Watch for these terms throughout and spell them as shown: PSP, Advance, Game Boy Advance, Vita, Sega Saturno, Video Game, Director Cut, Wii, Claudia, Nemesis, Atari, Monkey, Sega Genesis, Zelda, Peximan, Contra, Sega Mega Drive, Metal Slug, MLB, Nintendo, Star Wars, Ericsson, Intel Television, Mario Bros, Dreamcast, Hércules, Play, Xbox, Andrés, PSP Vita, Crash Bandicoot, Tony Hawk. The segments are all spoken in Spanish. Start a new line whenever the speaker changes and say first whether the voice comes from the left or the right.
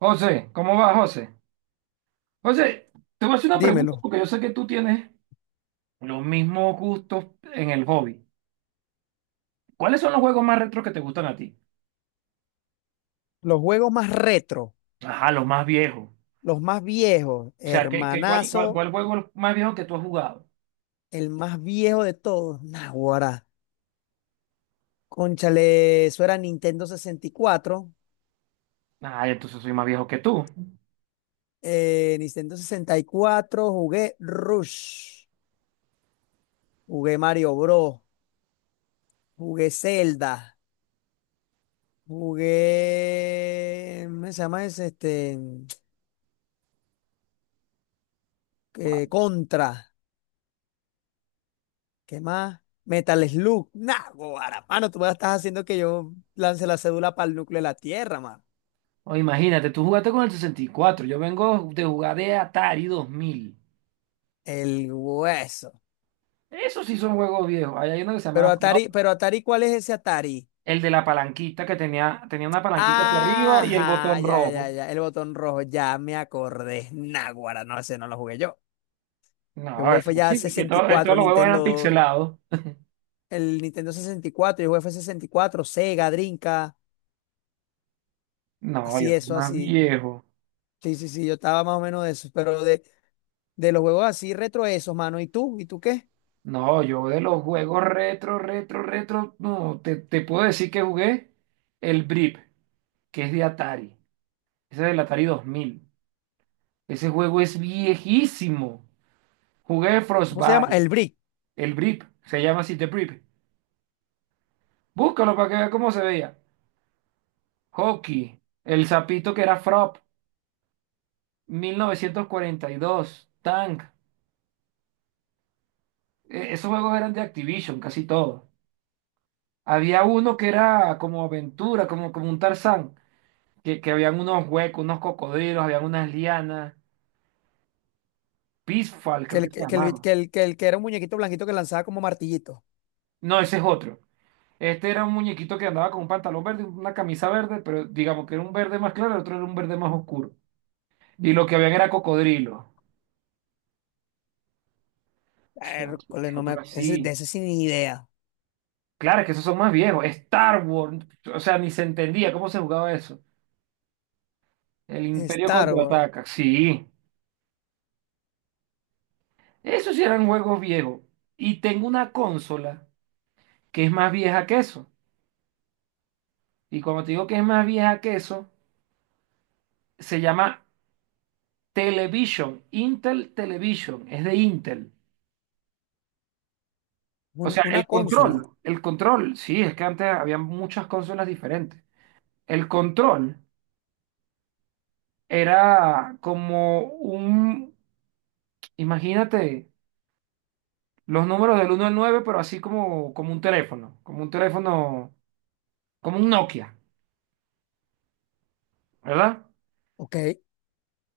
right: José, ¿cómo va, José? José, te voy a hacer una pregunta
left: Dímelo,
right: porque yo sé que tú tienes los mismos gustos en el hobby. ¿Cuáles son los juegos más retros que te gustan a ti?
left: los juegos más retro,
right: Ajá, los más viejos.
left: los más viejos,
right: O sea, ¿qué, qué- cuál, cuál,
left: hermanazo,
right: cuál juego es el más viejo que tú has jugado?
left: el más viejo de todos, Naguará. Cónchale, eso era Nintendo 64.
right: Ah, entonces soy más viejo que tú.
left: Nintendo sesenta y cuatro jugué Rush, jugué Mario Bros, jugué Zelda, jugué. ¿Cómo se llama ese? Este,
right: Guau.
left: Contra, ¿qué más? Metal Slug, Naguará. Mano, tú me estás haciendo que yo lance la cédula para el núcleo de la Tierra.
right: O imagínate, tú jugaste con el 64. Yo vengo de jugar de Atari 2000.
left: El hueso.
right: Esos sí son juegos viejos. Ahí hay uno que se
left: Pero
right: llamaba Frog,
left: Atari, pero Atari, ¿cuál es ese Atari?
right: el de la palanquita que tenía una palanquita hacia arriba y el
left: Ajá,
right: botón
left: ya, ya,
right: rojo.
left: ya. El botón rojo, ya me acordé. Náguara, no, ese no lo jugué yo. Yo
right: No,
left: jugué fue
right: eso
left: ya
right: sí,
left: sesenta y
right: que todos
left: cuatro
right: los juegos eran
left: Nintendo,
right: pixelados.
left: el Nintendo 64, yo jugué fue sesenta y cuatro, Sega, Drinka,
right: No,
left: así
right: yo soy
left: eso,
right: más
left: así.
right: viejo.
left: Sí, sí, sí, yo estaba más o menos de eso. Pero de los juegos así retro esos, mano. ¿Y tú? ¿Y tú qué?
right: No, yo de los juegos retro, retro, retro, no, te puedo decir que jugué el Brip, que es de Atari. Ese es del Atari 2000. Ese juego es viejísimo. Jugué
left: ¿Cómo se llama?
right: Frostbite,
left: El Brick,
right: el Brip, se llama así, The Brip. Búscalo para que veas cómo se veía. Hockey, el sapito que era Frop, 1942 Tank. Esos juegos eran de Activision, casi todos. Había uno que era como aventura, como un Tarzán, que habían unos huecos, unos cocodrilos, habían unas lianas, Peaceful, creo que se
left: que el,
right: llamaba.
left: que el, que el que era un muñequito blanquito que lanzaba como martillito.
right: No, ese es otro. Este era un muñequito que andaba con un pantalón verde, una camisa verde, pero digamos que era un verde más claro, el otro era un verde más oscuro. Y lo que habían era cocodrilos.
left: Hércules, no
right: Otro
left: me, de
right: así.
left: ese sin idea.
right: Claro, es que esos son más viejos. Star Wars, o sea, ni se entendía cómo se jugaba eso. El Imperio
left: Star Wars,
right: contraataca, sí. Esos sí eran juegos viejos. Y tengo una consola que es más vieja que eso. Y cuando te digo que es más vieja que eso, se llama Television, Intel Television, es de Intel. O sea,
left: una
right: el
left: consola,
right: control, el control, sí, es que antes había muchas consolas diferentes. El control era como un, imagínate, los números del uno al 9 pero así como un teléfono, como un teléfono, como un Nokia, ¿verdad?
left: ok,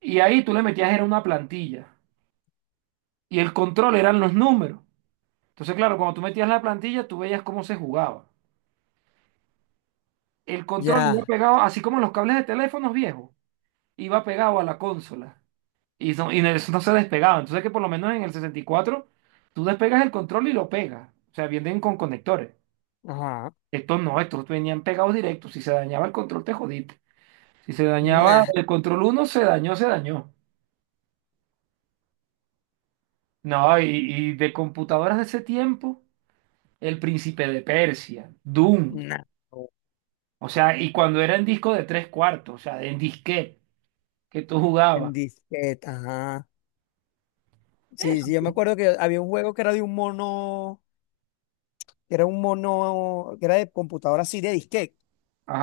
right: Y ahí tú le metías, era una plantilla. Y el control eran los números. Entonces, claro, cuando tú metías la plantilla, tú veías cómo se jugaba. El control iba
left: ya,
right: pegado, así como los cables de teléfonos viejos, iba pegado a la consola. Y no, eso no se despegaba. Entonces, que por lo menos en el 64, tú despegas el control y lo pegas. O sea, vienen con conectores.
left: ajá,
right: Estos no, estos venían pegados directos. Si se dañaba el control, te jodiste. Si se dañaba
left: nah,
right: el control uno se dañó, se dañó. No, y de computadoras de ese tiempo, el Príncipe de Persia, Doom.
left: nah,
right: O sea, y cuando era en disco de tres cuartos, o sea, en disquete que tú
left: en
right: jugabas.
left: disquete, ajá. Sí,
right: Eso.
left: sí, yo me acuerdo que había un juego que era de un mono, que era un mono, que era de computadora así, de disquete.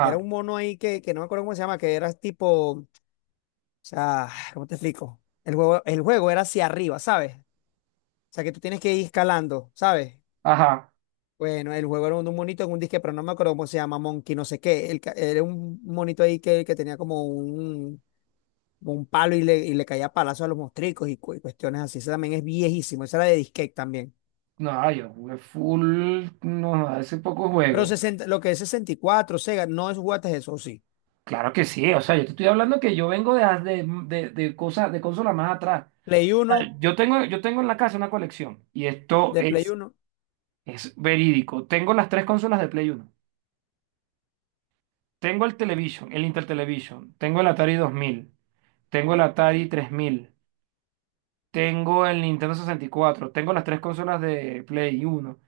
left: Era un mono ahí que no me acuerdo cómo se llama, que era tipo, o sea, ¿cómo te explico? El juego era hacia arriba, ¿sabes? O sea, que tú tienes que ir escalando, ¿sabes?
right: ajá.
left: Bueno, el juego era un monito en un disque, pero no me acuerdo cómo se llama, Monkey, no sé qué. Era un monito ahí que tenía como un palo y le caía palazo a los mostricos y cuestiones así. Ese también es viejísimo, esa era de disquete también.
right: No, yo jugué full, no, hace poco
left: Pero
right: juego.
left: 60, lo que es sesenta y cuatro, Sega, no es jugaste eso, sí.
right: Claro que sí, o sea, yo te estoy hablando que yo vengo de cosas, de consolas más atrás.
left: Play
right: O
left: uno,
right: sea, yo tengo en la casa una colección y esto
left: de Play
right: es,
left: uno,
right: es verídico. Tengo las tres consolas de Play Uno. Tengo el Television, el Intel Television. Tengo el Atari 2000. Tengo el Atari 3000. Tengo el Nintendo 64. Tengo las tres consolas de Play uno.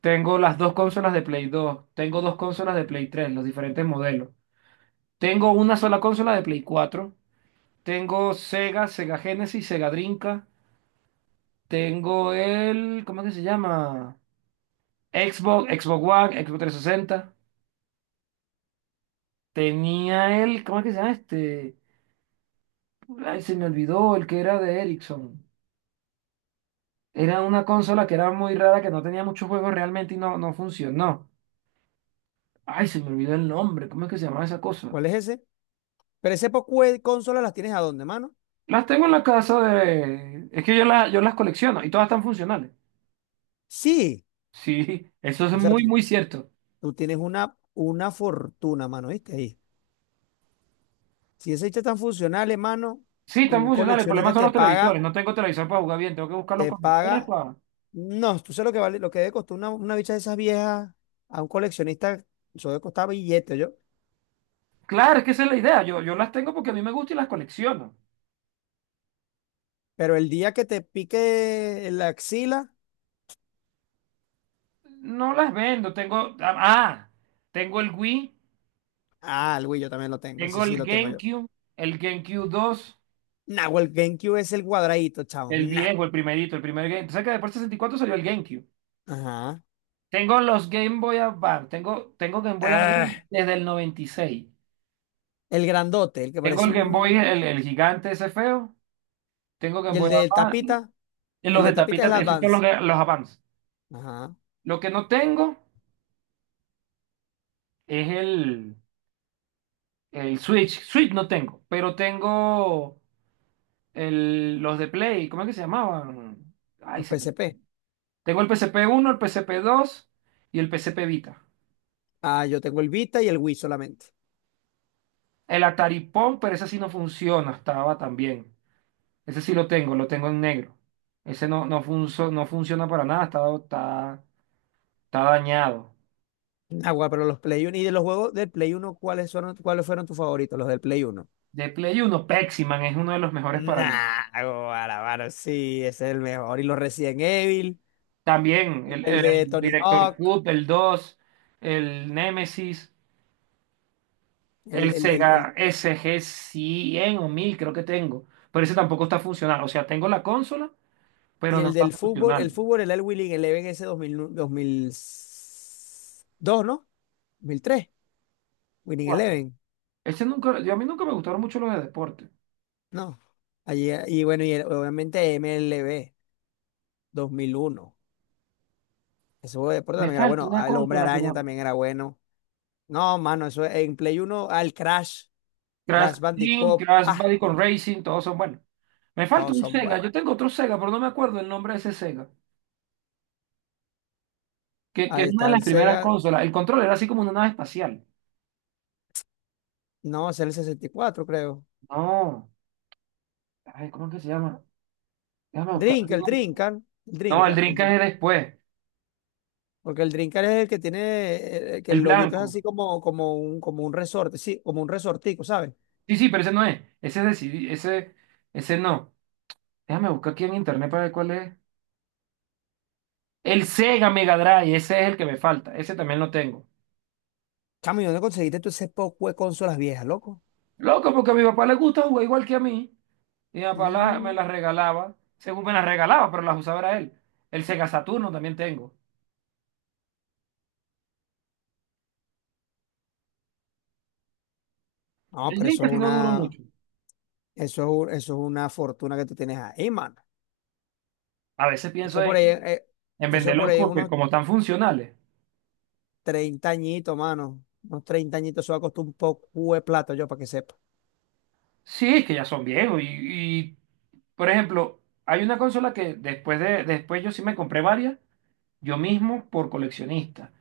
right: Tengo las dos consolas de Play dos. Tengo dos consolas de Play tres, los diferentes modelos. Tengo una sola consola de Play cuatro. Tengo Sega, Sega Genesis, Sega Drinka. Tengo el... ¿Cómo es que se llama? Xbox, Xbox One, Xbox 360. Tenía el... ¿Cómo es que se llama este? Ay, se me olvidó, el que era de Ericsson. Era una consola que era muy rara, que no tenía muchos juegos realmente y no funcionó. Ay, se me olvidó el nombre. ¿Cómo es que se llama esa cosa?
left: ¿cuál es ese? ¿Pero ese poco de consolas las tienes a dónde, mano?
right: Las tengo en la casa de... Es que yo las colecciono y todas están funcionales.
left: Sí,
right: Sí, eso es
left: o sea,
right: muy,
left: tú,
right: muy cierto.
left: tú tienes una fortuna, mano, ¿viste? Ahí. Si ese hecho tan funcional, hermano,
right: Sí, están
left: un
right: funcionales. El problema
left: coleccionista
right: son
left: te
right: los televisores.
left: paga.
right: No tengo televisor para jugar bien. Tengo que buscar los
left: Te
right: conectores
left: paga.
right: para...
left: No, tú sabes lo que vale, lo que debe costar una bicha de esas viejas a un coleccionista, eso debe costar billete, yo.
right: Claro, es que esa es la idea. Yo las tengo porque a mí me gusta y las colecciono.
left: Pero el día que te pique la axila,
right: No las vendo. Tengo... Ah, tengo el Wii,
left: ah, el Wii yo también lo tengo, ese
right: tengo
left: sí lo tengo yo.
right: El GameCube 2,
left: Nah, o el GameCube es el cuadradito, chavo.
right: el
left: Nah.
right: viejo, el primerito, el primer Game. ¿Sabes que después del 64 salió el GameCube?
left: Ajá.
right: Tengo los Game Boy Advance, tengo Game Boy
left: Ah,
right: Advance desde el 96.
left: el grandote, el que
right: Tengo
left: parece
right: el Game Boy,
left: un.
right: el gigante ese feo. Tengo Game
left: Y
right: Boy Advance. Y los
left: el
right: de
left: de tapita
right: tapita,
left: es el
right: esos son los,
left: Advance.
right: los Advance.
left: Ajá.
right: Lo que no tengo es el Switch. Switch no tengo, pero tengo los de Play. ¿Cómo es que se llamaban? Ay,
left: Los
right: se me-
left: PSP.
right: Tengo el PSP uno, el PSP 2 y el PSP Vita.
left: Ah, yo tengo el Vita y el Wii solamente.
right: El Atari Pong, pero ese sí no funciona, estaba también. Ese sí lo tengo en negro. Ese no funciona para nada, está dañado.
left: Agua, pero los Play 1 y de los juegos del Play uno, ¿cuáles fueron tus favoritos? Los del Play uno.
right: De Play Uno Peximan es uno de los mejores para mí.
left: Nah, guara, mano, sí, ese es el mejor. Y los Resident Evil,
right: También
left: y
right: el,
left: el
right: el
left: de Tony
right: Director
left: Hawk,
right: Cut, el 2, el Nemesis,
left: el,
right: el
left: el, el, el-
right: Sega SG Cien o 1000 creo que tengo. Pero ese tampoco está funcional. O sea, tengo la consola,
left: y
right: pero no
left: el
right: está
left: del
right: funcional.
left: fútbol, el Winning Eleven ese dos, dos mil, dos mil dos, ¿no? Dos mil tres, Winning Eleven,
right: Ese nunca, a mí nunca me gustaron mucho los de deporte.
left: no. Allí, y bueno, obviamente MLB 2001. Ese juego de deporte
right: Me
left: también era
right: falta
left: bueno.
right: una
left: El Hombre
right: consola que no.
left: Araña también era bueno. No, mano, en Play Uno, al Crash,
right: Crash
left: Crash
right: Team,
left: Bandicoot,
right: Crash Bandicoot Racing, todos son buenos. Me falta
left: todos
right: un
left: son
right: Sega,
left: buenos.
right: yo tengo otro Sega, pero no me acuerdo el nombre de ese Sega, que es
left: Ahí
right: una de
left: está
right: las
left: el
right: primeras
left: Sega.
right: consolas. El control era así como una nave espacial.
left: No, es el 64, creo.
right: No, ay, ¿cómo es que se llama? Déjame buscar.
left: El Drinker, el
right: No, el
left: Drinker, el
right: Dreamcast
left: Drinker.
right: es después,
left: Porque el Drinker es el que tiene, que
right: el
left: el loguito es así
right: blanco.
left: como, como un resorte, sí, como un resortico, ¿sabes?
right: Sí, sí, pero ese no es. Ese es de CD, ese no. Déjame buscar aquí en internet para ver cuál es. El Sega Mega Drive, ese es el que me falta, ese también lo tengo.
left: Chamo, ¿y dónde conseguiste tú ese poco de consolas viejas, loco?
right: Loco, porque a mi papá le gusta jugar igual que a mí. Mi papá me
left: Mm.
right: las regalaba, según me las regalaba, pero las usaba era él. El Sega Saturno también tengo.
left: No,
right: El
left: pero
right: Dream casi no duró mucho.
left: eso es una fortuna que tú tienes ahí, mano.
right: A veces pienso
left: Eso por ahí,
right: en,
left: eh,
right: en
left: eso por
right: venderlos
left: ahí
right: porque
left: unos
right: como están funcionales.
left: 30 añitos, mano. Unos 30 añitos, eso va a costar un poco de plata, yo, para que sepa.
right: Sí, es que ya son viejos. Y, por ejemplo, hay una consola que después yo sí me compré varias, yo mismo por coleccionista,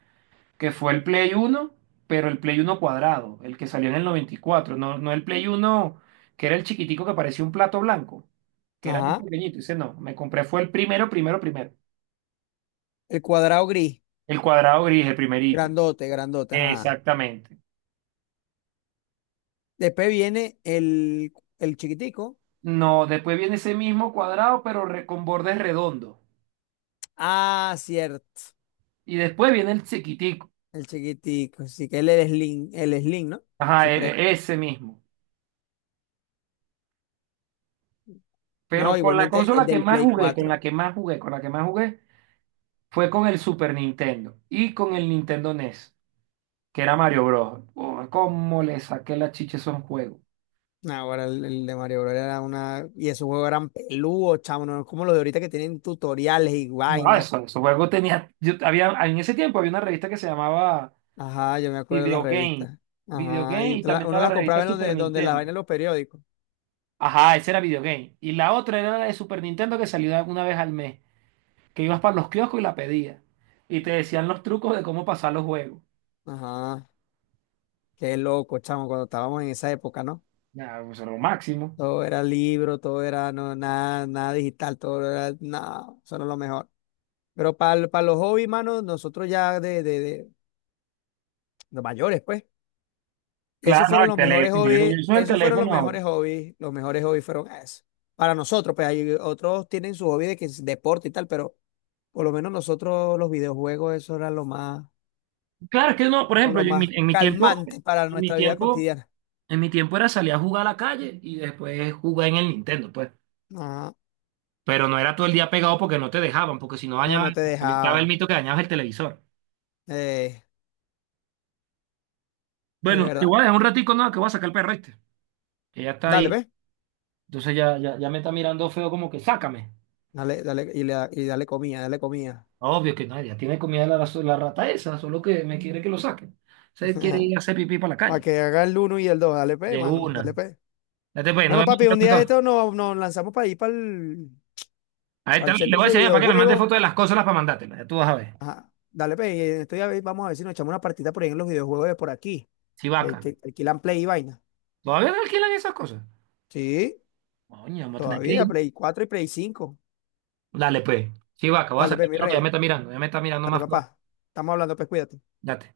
right: que fue el Play uno pero el Play uno cuadrado, el que salió en el 94 no, no el Play uno que era el chiquitico que parecía un plato blanco, que era muy
left: Ajá,
right: pequeñito. Dice, no, me compré fue el primero, primero, primero.
left: el cuadrado gris,
right: El cuadrado gris, el primerito.
left: grandote, grandote, ajá.
right: Exactamente.
left: Después viene el chiquitico.
right: No, después viene ese mismo cuadrado, pero con bordes redondos.
left: Ah, cierto.
right: Y después viene el chiquitico.
left: El chiquitico. Sí, que él es Slim, el Slim, ¿no?
right: Ajá,
left: Supre.
right: ese mismo. Pero
left: No,
right: con la
left: igualmente el
right: consola que
left: del
right: más
left: Play
right: jugué, con la
left: cuatro
right: que más jugué, con la que más jugué, fue con el Super Nintendo y con el Nintendo NES, que era Mario Bros. Oh, ¿cómo le saqué la chicha a esos juegos?
left: No, ahora el de Mario Bros. Era una. Y esos juegos eran peludos, chamo. No es como los de ahorita que tienen tutoriales y
right: No, ah,
left: vaina.
right: esos juegos en ese tiempo había una revista que se llamaba
left: Ajá, yo me acuerdo de las
right: Video Game,
left: revistas.
right: Video
left: Ajá,
right: Game
left: y
right: y
left: tú
right: también
left: uno
right: estaba
left: las
right: la
left: compraba
right: revista
left: en
right: Super
left: donde, las
right: Nintendo.
left: vainas de los periódicos.
right: Ajá, esa era Video Game. Y la otra era la de Super Nintendo que salía una vez al mes, que ibas para los kioscos y la pedías. Y te decían los trucos de cómo pasar los juegos.
left: Ajá, qué loco, chamo, cuando estábamos en esa época, ¿no?
right: Nada, pues era lo máximo.
left: Todo era libro, todo era no, nada, nada digital, todo era nada, eso no es lo mejor. Pero para los hobbies, mano, nosotros ya de los mayores, pues,
right: Claro,
left: esos
right: no,
left: fueron
right: el
left: los mejores
right: teléfono. Yo
left: hobbies,
right: uso el
left: esos fueron
right: teléfono ahora.
left: los mejores hobbies fueron eso. Para nosotros, pues hay otros tienen su hobby de que es deporte y tal, pero por lo menos nosotros los videojuegos, eso era lo más,
right: Claro, es que no, por
left: como
right: ejemplo,
left: lo
right: yo en mi,
left: más
right: en mi tiempo,
left: calmante para
right: en mi
left: nuestra vida
right: tiempo,
left: cotidiana.
right: En mi tiempo era salir a jugar a la calle y después jugar en el Nintendo, pues.
left: No,
right: Pero no era todo el día pegado porque no te dejaban, porque si no
left: no, no
right: dañaban,
left: te
right: estaba el
left: dejaban,
right: mito que dañabas el televisor.
left: eh, es
right: Bueno, te
left: verdad.
right: voy a dejar un ratico, no, que voy a sacar el perro este. Que ya está
left: Dale,
right: ahí.
left: ve.
right: Entonces ya, ya, ya me está mirando feo como que sácame.
left: Dale, dale, y dale comida, dale comida.
right: Obvio que no, ya tiene comida la rata esa, solo que me quiere que lo saque. Se quiere ir a hacer pipí para la
left: Para
right: calle.
left: que haga el uno y el dos, dale pe,
right: De
left: mano, dale
right: una.
left: pe.
right: Date pues, no
left: Bueno,
right: vemos
left: papi, un día de
right: entonces.
left: esto nos lanzamos para ir para el
right: Ahí está, le
left: centro
right: voy a
left: ese de
right: decir mira, para que me mande
left: videojuegos.
right: fotos de las cosas para mandártelas. Ya tú vas a ver.
left: Ajá, dale pe, y estoy a ver, vamos a ver si nos echamos una partida por ahí en los videojuegos de por aquí,
right: Si
left: que,
right: vaca.
left: que alquilan Play y vaina.
right: ¿Todavía no alquilan esas cosas?
left: Sí,
right: Coño, vamos a tener que
left: todavía,
right: ir.
left: Play 4 y Play 5.
right: Dale, pues. Sí, vaca, voy a
left: Dale pe,
right: sacar
left: mi
right: lo que ya me
left: rey,
right: está mirando, ya me está mirando
left: dale
right: más feo.
left: papá. Estamos hablando, pues cuídate.
right: Date.